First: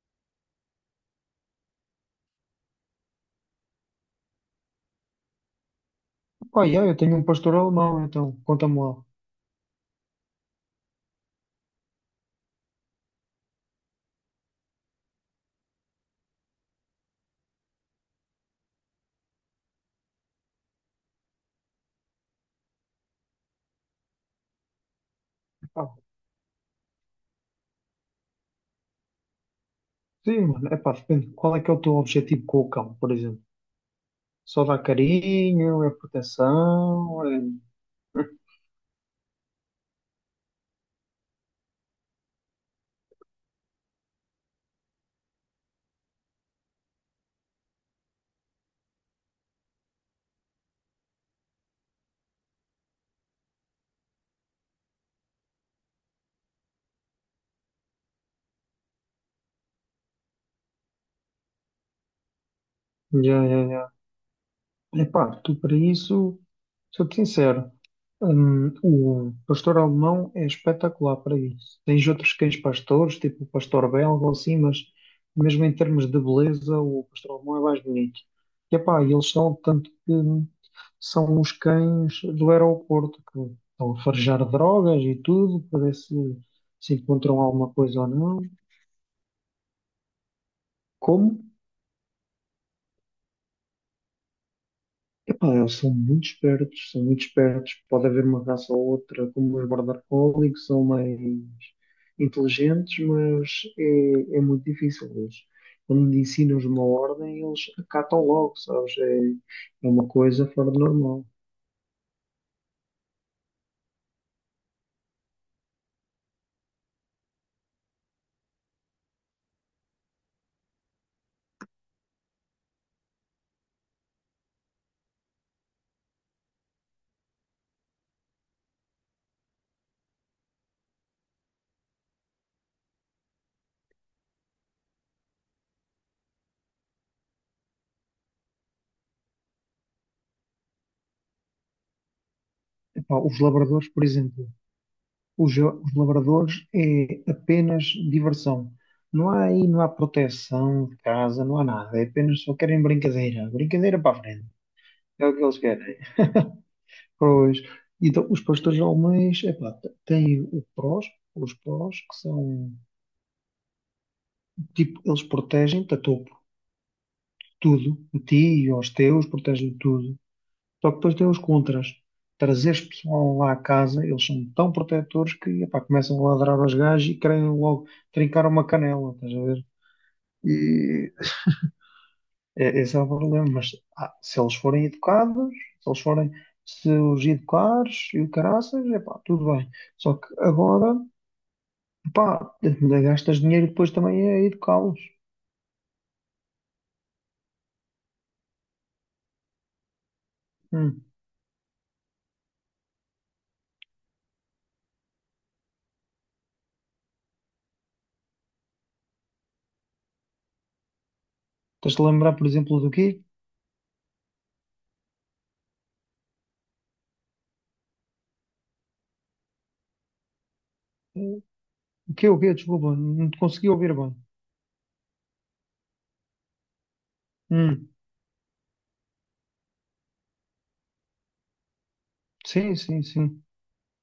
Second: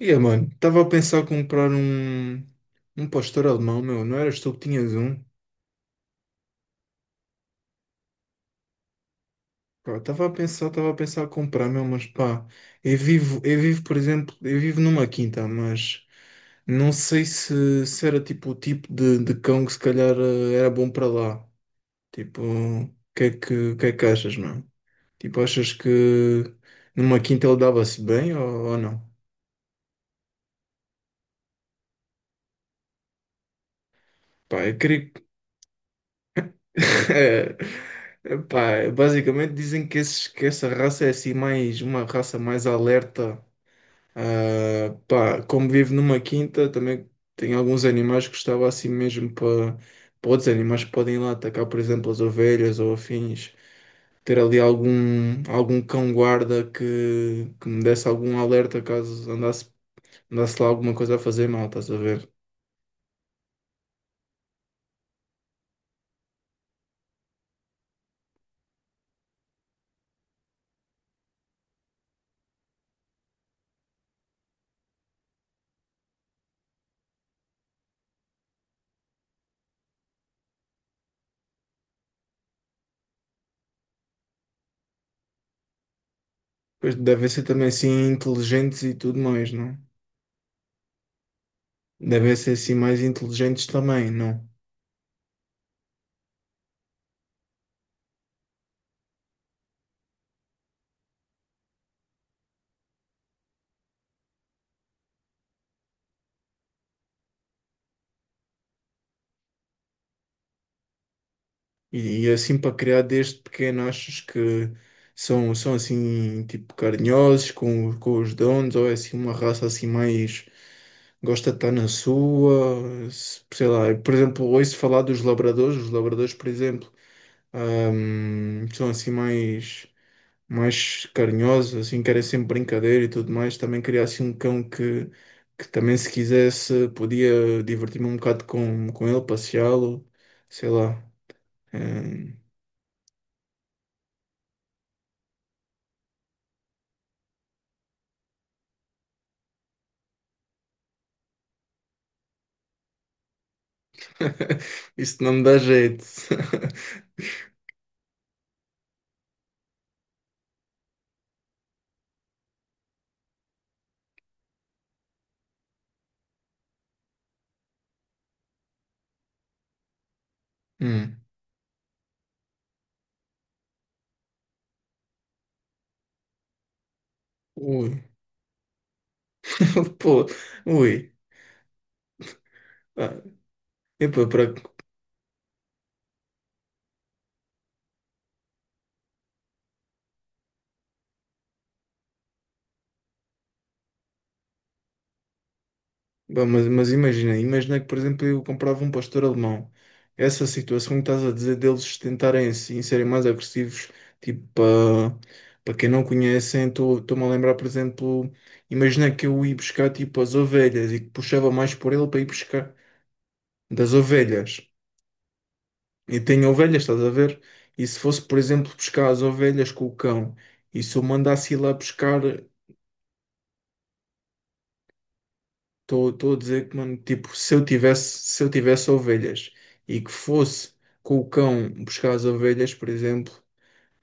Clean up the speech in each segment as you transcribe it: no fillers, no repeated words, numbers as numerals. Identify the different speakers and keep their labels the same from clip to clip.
Speaker 1: E yeah, mano, estava a pensar comprar um pastor alemão, meu. Não eras tu que tinhas um?
Speaker 2: Pá, yeah, eu tenho um pastor alemão, então conta-me lá.
Speaker 1: Estava a pensar comprar, meu, mas pá, por exemplo, eu vivo numa quinta, mas não sei se era tipo o tipo de cão que se calhar era bom para lá. Tipo, o que é que achas, mano? Tipo, achas que
Speaker 2: Ah,
Speaker 1: numa quinta ele dava-se bem ou não?
Speaker 2: sim, mano, é pá, depende. Qual é que é o teu objetivo com o cão, por exemplo? Só
Speaker 1: Pá, eu
Speaker 2: dar
Speaker 1: queria.
Speaker 2: carinho, é proteção, é.
Speaker 1: Epá, basicamente dizem que, que essa raça é assim mais uma raça mais alerta. Ah, pá, como vivo numa quinta, também tem alguns animais que estava assim mesmo para outros animais que podem ir lá atacar, por exemplo, as ovelhas ou afins. Ter ali algum cão-guarda que me desse algum alerta caso andasse lá alguma coisa a fazer mal, estás a ver?
Speaker 2: Já, já, já. Epá, tu para isso, sou-te sincero. O pastor alemão é espetacular para isso. Tens outros cães pastores, tipo o pastor belga ou assim, mas mesmo em termos de beleza, o pastor alemão é mais bonito. E epá, eles são tanto que são os cães do aeroporto que estão a farejar drogas e tudo para ver se
Speaker 1: Pois
Speaker 2: se
Speaker 1: devem
Speaker 2: encontram
Speaker 1: ser também
Speaker 2: alguma coisa ou
Speaker 1: assim
Speaker 2: não.
Speaker 1: inteligentes e tudo mais, não? É?
Speaker 2: Como?
Speaker 1: Devem ser assim mais inteligentes também, não?
Speaker 2: Ah, eles são muito espertos, são muito espertos. Pode haver uma raça ou outra, como os Border Collie, que são mais inteligentes, mas é, é muito difícil. Eles, quando lhe ensinam uma ordem, eles acatam logo, sabes? É, é uma coisa fora do normal.
Speaker 1: E assim para criar desde pequeno, achas que são assim tipo carinhosos com os donos, ou é assim uma raça assim mais, gosta de estar na sua, sei lá, por exemplo, ouço falar dos labradores, os labradores, por exemplo, são assim mais carinhosos, assim, que sempre brincadeira e tudo mais. Também queria assim um cão que também, se quisesse, podia divertir-me um bocado com ele, passeá-lo, sei lá. Hum.
Speaker 2: Epá, os labradores, por exemplo, os labradores é apenas diversão. Não há aí, não há proteção de casa, não há nada. É apenas só querem brincadeira. Brincadeira para a frente.
Speaker 1: Isso
Speaker 2: É
Speaker 1: não
Speaker 2: o
Speaker 1: me
Speaker 2: que eles
Speaker 1: dá
Speaker 2: querem.
Speaker 1: jeito.
Speaker 2: Pois, então os pastores alemães, epá, têm o prós, os prós, que são, tipo, eles protegem-te a topo, tudo, a ti e aos teus, protegem tudo. Só que depois
Speaker 1: Hum.
Speaker 2: têm os contras. Trazeres pessoal lá à casa, eles são tão protetores que, epá, começam a ladrar aos gajos e querem logo
Speaker 1: Ui,
Speaker 2: trincar uma canela, estás a ver?
Speaker 1: pô,
Speaker 2: E
Speaker 1: ui.
Speaker 2: é, esse é o
Speaker 1: Ah,
Speaker 2: problema, mas ah,
Speaker 1: epá,
Speaker 2: se eles forem educados, se eles forem, se os educares e o caraças, epá, tudo bem. Só que agora pá, ainda gastas dinheiro depois também a educá-los.
Speaker 1: bah, mas, imagina que, por exemplo, eu comprava um pastor alemão. Essa situação que
Speaker 2: Hum.
Speaker 1: estás a dizer deles tentarem assim serem mais agressivos, tipo, para quem não conhecem, estou-me a lembrar, por exemplo, imagina que eu ia buscar tipo as ovelhas e que puxava mais por
Speaker 2: Tens de
Speaker 1: ele para ir
Speaker 2: lembrar, por
Speaker 1: buscar
Speaker 2: exemplo, do quê?
Speaker 1: das ovelhas. E tenho ovelhas, estás a ver? E se fosse, por exemplo, buscar as ovelhas com o cão, e se eu mandasse ir lá
Speaker 2: O
Speaker 1: buscar.
Speaker 2: quê, o quê? Desculpa, não te consegui ouvir bem.
Speaker 1: Estou a dizer que, mano, tipo, se eu
Speaker 2: Hum.
Speaker 1: tivesse, se eu tivesse ovelhas e que fosse com o cão buscar as
Speaker 2: Sim,
Speaker 1: ovelhas, por
Speaker 2: sim,
Speaker 1: exemplo,
Speaker 2: sim.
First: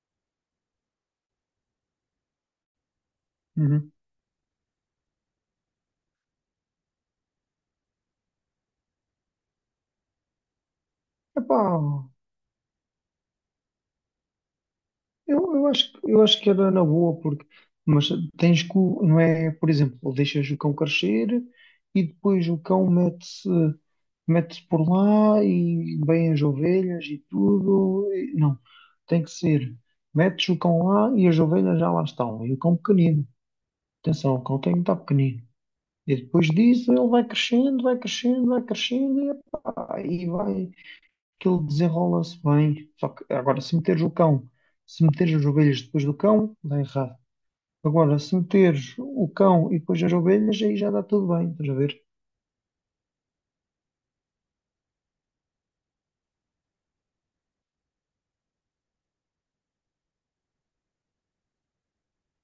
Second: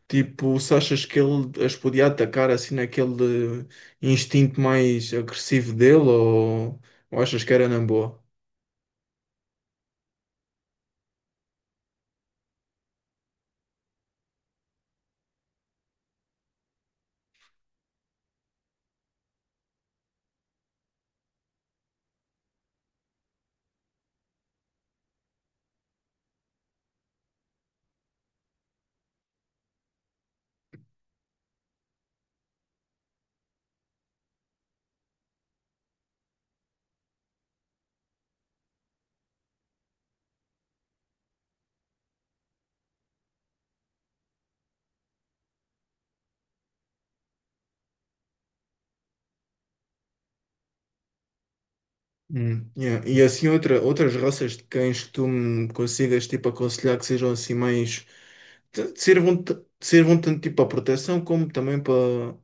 Speaker 1: tipo, se achas que ele as podia atacar assim naquele
Speaker 2: Uhum.
Speaker 1: instinto mais agressivo dele, ou achas que era na boa?
Speaker 2: Epá, eu acho, eu acho que era na boa, porque, mas tens que, não é, por exemplo, deixas o cão crescer e depois o cão mete-se, mete-se por lá e vêm as ovelhas e tudo. Não, tem que ser, metes o cão lá e as ovelhas já lá estão, e o cão pequenino. Atenção, o cão tem muito pequenino. E depois disso ele vai crescendo, vai crescendo, vai crescendo e, epá, e vai que ele desenrola-se bem. Só que agora se meteres o cão, se meteres as ovelhas depois do cão, dá errado. Agora, se meteres o cão e depois as ovelhas, aí já dá tudo bem, estás a ver?
Speaker 1: Yeah. E assim outras raças de cães que tu me consigas tipo aconselhar que sejam assim mais, te sirvam tanto tipo para proteção como também para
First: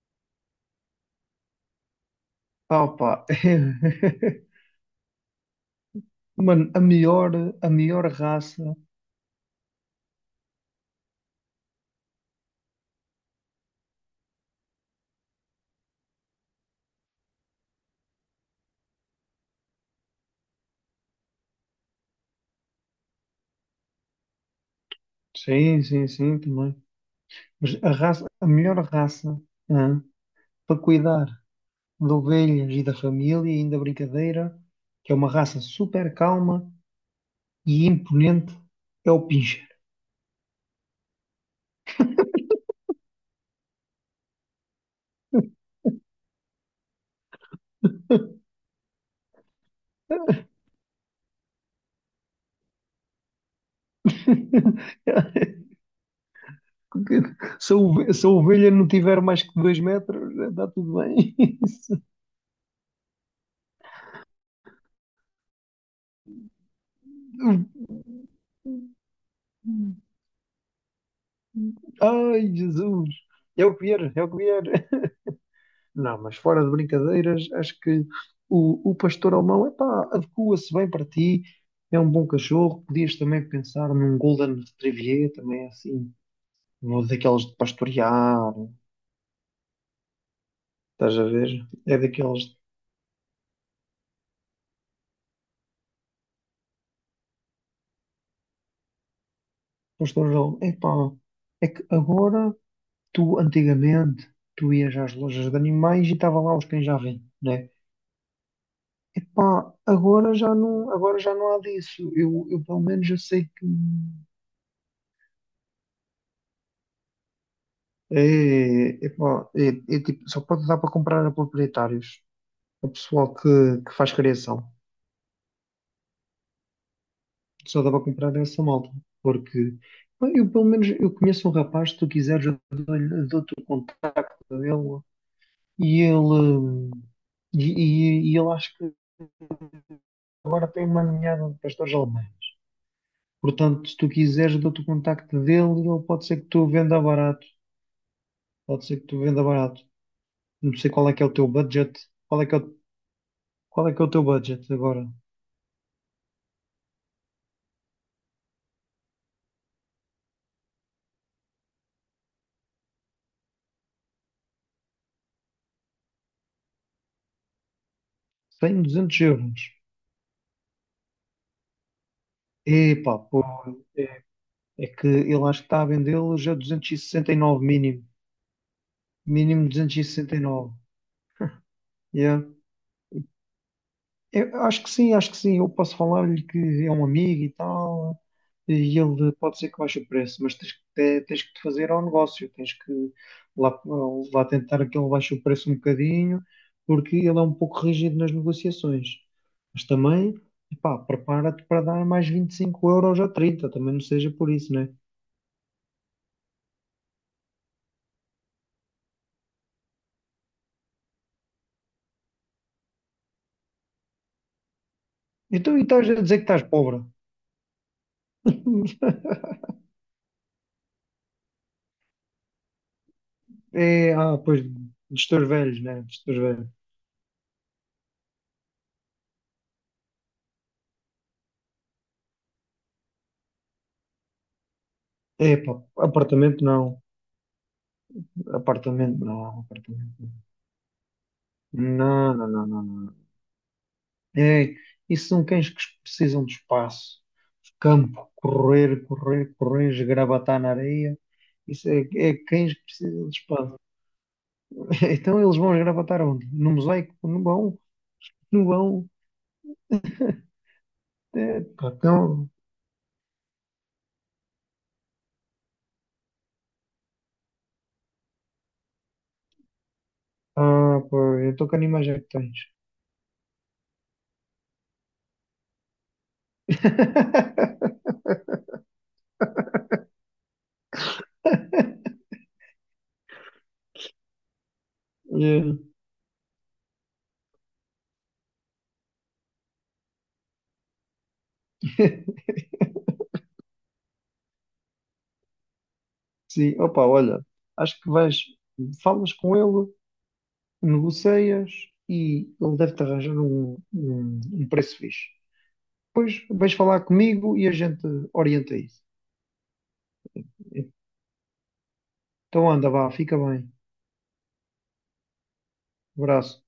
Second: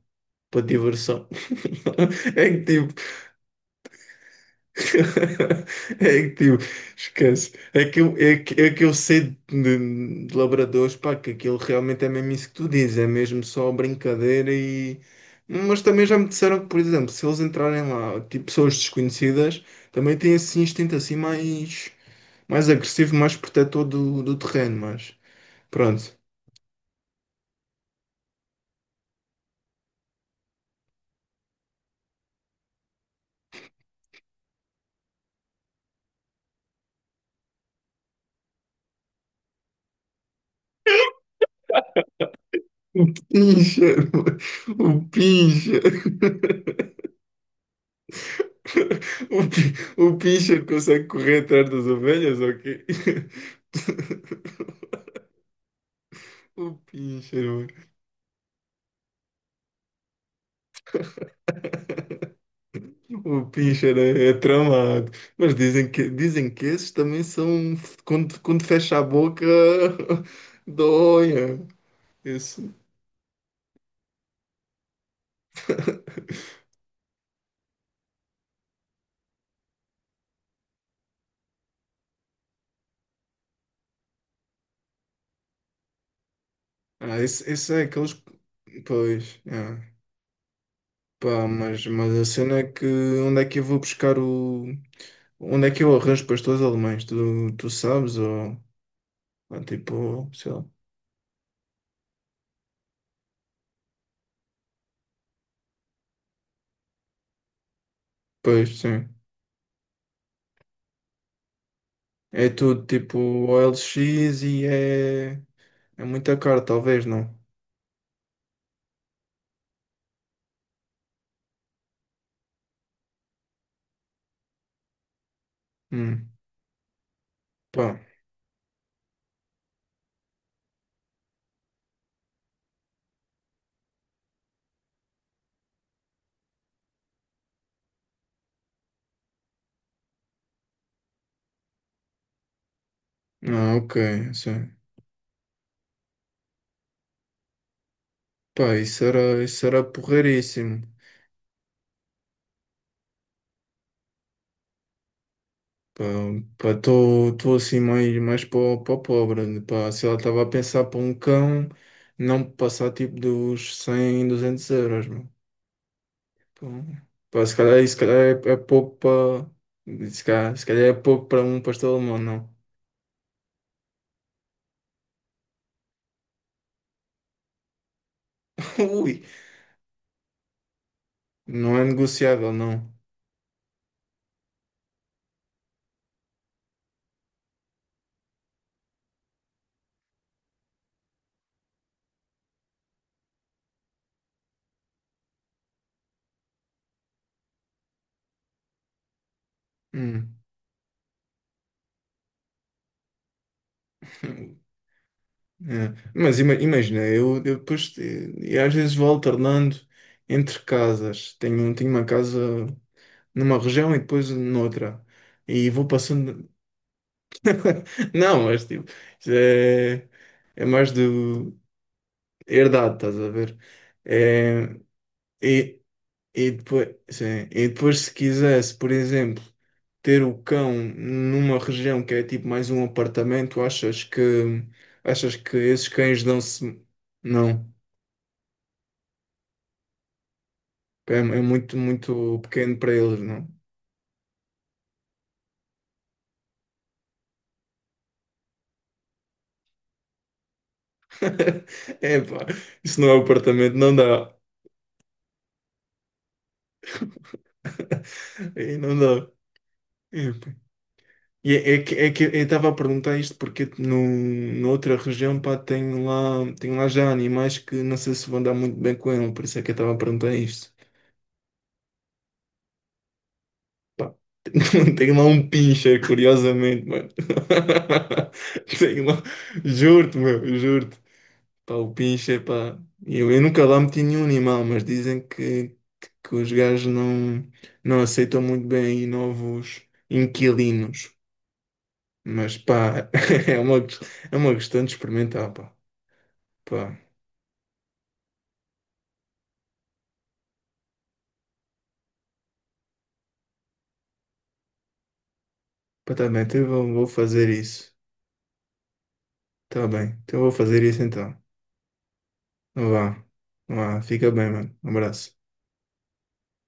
Speaker 1: para diversão. É que
Speaker 2: Ah,
Speaker 1: tipo,
Speaker 2: opa.
Speaker 1: é que tipo,
Speaker 2: Mano,
Speaker 1: esquece.
Speaker 2: a melhor raça.
Speaker 1: É que eu sei de labradores, pá, que aquilo realmente é mesmo isso que tu dizes, é mesmo só brincadeira e. Mas também já me disseram que, por exemplo, se eles entrarem lá, tipo pessoas desconhecidas, também têm esse instinto assim mais agressivo, mais protetor do terreno, mas
Speaker 2: Sim, sim,
Speaker 1: pronto.
Speaker 2: sim, também. Mas a raça, a melhor raça, hã, para cuidar Lovelhos e da família, ainda brincadeira, que é uma raça super calma e imponente, é o pincher.
Speaker 1: O pincha, o pincha. O, pi- o pincher consegue correr atrás das ovelhas, ok? O pincher, mano.
Speaker 2: Se a ovelha não tiver mais que 2 metros, está tudo bem.
Speaker 1: O pincher é, é tramado. Mas dizem que esses também são. Quando fecha a boca, doia.
Speaker 2: Ai,
Speaker 1: Esse,
Speaker 2: Jesus! É o que vier, é o que vier. Não, mas fora de brincadeiras, acho que o pastor alemão, epá, adequa-se bem para ti, é um bom cachorro. Podias também pensar num Golden Retriever, também é assim. Não é
Speaker 1: ah,
Speaker 2: daqueles
Speaker 1: esse,
Speaker 2: de
Speaker 1: esse é aqueles.
Speaker 2: pastorear,
Speaker 1: Pois, é.
Speaker 2: estás a
Speaker 1: Pá,
Speaker 2: ver?
Speaker 1: mas,
Speaker 2: É
Speaker 1: mas a
Speaker 2: daqueles de
Speaker 1: cena é que onde é que eu vou buscar o. Onde é que eu arranjo pastores alemães? Tu sabes? Ou tipo,
Speaker 2: pastorear.
Speaker 1: sei lá.
Speaker 2: Epá, é que agora, tu antigamente, tu ias às lojas de animais e estava lá os cães já vêm, né?
Speaker 1: Pois, sim.
Speaker 2: Epá, agora já não há disso. Eu,
Speaker 1: É
Speaker 2: eu pelo
Speaker 1: tudo
Speaker 2: menos eu
Speaker 1: tipo
Speaker 2: sei que
Speaker 1: OLX e é muito caro, talvez, não?
Speaker 2: é, epá, é, é tipo, só pode dar para comprar a proprietários, a pessoal que faz criação.
Speaker 1: Hum,
Speaker 2: Só dá para
Speaker 1: pá.
Speaker 2: comprar essa malta, porque bem, eu, pelo menos, eu conheço um rapaz, se tu quiseres, dou-te o dele e ele hum, e, e ele acho que agora tem uma ninhada de pastores alemães.
Speaker 1: Ah,
Speaker 2: Portanto,
Speaker 1: ok.
Speaker 2: se tu quiseres, eu
Speaker 1: Sim.
Speaker 2: dou-te o contacto dele e ele pode ser que tu venda barato.
Speaker 1: Pá,
Speaker 2: Pode ser que
Speaker 1: isso
Speaker 2: tu venda
Speaker 1: era, isso era
Speaker 2: barato. Não
Speaker 1: porreiríssimo.
Speaker 2: sei qual é que é o teu budget. Qual é que é o, qual é que é o teu budget agora?
Speaker 1: Pá, pá, estou assim mais para o pobre. Pá, se ela estava a pensar para um cão, não passar tipo dos 100, 200 euros, meu. Pá, pá, se calhar é
Speaker 2: 100,
Speaker 1: pouco
Speaker 2: 200
Speaker 1: para.
Speaker 2: euros.
Speaker 1: Se calhar é pouco para um pastor alemão, não.
Speaker 2: Epá, pô, é, é que ele acho que está a vendê-los a 269 mínimo.
Speaker 1: Ui,
Speaker 2: Mínimo 269.
Speaker 1: não é negociável, não.
Speaker 2: Eu acho que sim, acho que sim. Eu posso falar-lhe que é um amigo e tal, e ele pode ser que baixe o preço, mas tens que, tens que te fazer ao negócio, tens que lá, lá tentar que ele baixe o preço um bocadinho, porque ele é um pouco rígido nas negociações. Mas também,
Speaker 1: Hum.
Speaker 2: pá, prepara-te para dar mais 25 euros ou 30, também não seja por isso, né?
Speaker 1: É, mas imagina, eu depois, eu às vezes vou alternando entre casas. Tenho uma casa numa região e depois noutra. E
Speaker 2: Então, e
Speaker 1: vou
Speaker 2: estás a dizer que
Speaker 1: passando.
Speaker 2: estás pobre?
Speaker 1: Não, mas tipo, isso é, é mais do herdado, estás a ver?
Speaker 2: É, ah, pois,
Speaker 1: É,
Speaker 2: dos teus velhos,
Speaker 1: e,
Speaker 2: né? Dos teus
Speaker 1: e
Speaker 2: velhos.
Speaker 1: depois, sim, e depois, se quisesse, por exemplo, ter o cão numa região que é tipo mais um apartamento, achas que
Speaker 2: É, pá,
Speaker 1: esses cães
Speaker 2: apartamento
Speaker 1: dão-se.
Speaker 2: não.
Speaker 1: Não.
Speaker 2: Apartamento, não, apartamento.
Speaker 1: É, é, muito,
Speaker 2: Não,
Speaker 1: muito
Speaker 2: não, não,
Speaker 1: pequeno
Speaker 2: não,
Speaker 1: para eles,
Speaker 2: não.
Speaker 1: não?
Speaker 2: É, isso são cães que precisam de espaço, campo, correr, correr, correr, esgravatar na areia. Isso é, é
Speaker 1: Epá,
Speaker 2: cães que
Speaker 1: isso não é um
Speaker 2: precisam de
Speaker 1: apartamento,
Speaker 2: espaço.
Speaker 1: não dá.
Speaker 2: Então eles vão esgravatar onde? No mosaico? Não vão, não
Speaker 1: Aí não
Speaker 2: vão.
Speaker 1: dá. Epá. E
Speaker 2: É,
Speaker 1: é, é
Speaker 2: pá,
Speaker 1: que, é que eu
Speaker 2: então,
Speaker 1: estava a perguntar isto porque no, noutra região, pá, tem lá já animais que não sei se vão dar muito bem com ele, por isso é que eu estava a perguntar isto.
Speaker 2: ah, pá, eu estou com animais é que tens.
Speaker 1: Pá, tem lá um pincher, curiosamente, mano. Tem lá, juro-te, meu, juro. Pá, o pinche, pá, eu nunca lá meti nenhum animal, mas dizem que,
Speaker 2: É.
Speaker 1: que os gajos não aceitam muito bem aí novos inquilinos. Mas pá, é uma, é uma questão de experimentar, pá.
Speaker 2: Sim,
Speaker 1: Pá,
Speaker 2: opa, olha, acho que vais, falas com ele, negocias e ele deve-te arranjar um, um, um preço fixe.
Speaker 1: pá, tá bem,
Speaker 2: Depois
Speaker 1: então eu
Speaker 2: vais
Speaker 1: vou,
Speaker 2: falar
Speaker 1: vou fazer
Speaker 2: comigo e a
Speaker 1: isso.
Speaker 2: gente orienta isso.
Speaker 1: Tá bem, então eu vou fazer isso então.
Speaker 2: Então anda,
Speaker 1: Então
Speaker 2: vá,
Speaker 1: vá,
Speaker 2: fica bem.
Speaker 1: vá, fica bem, mano. Um abraço.
Speaker 2: Abraço.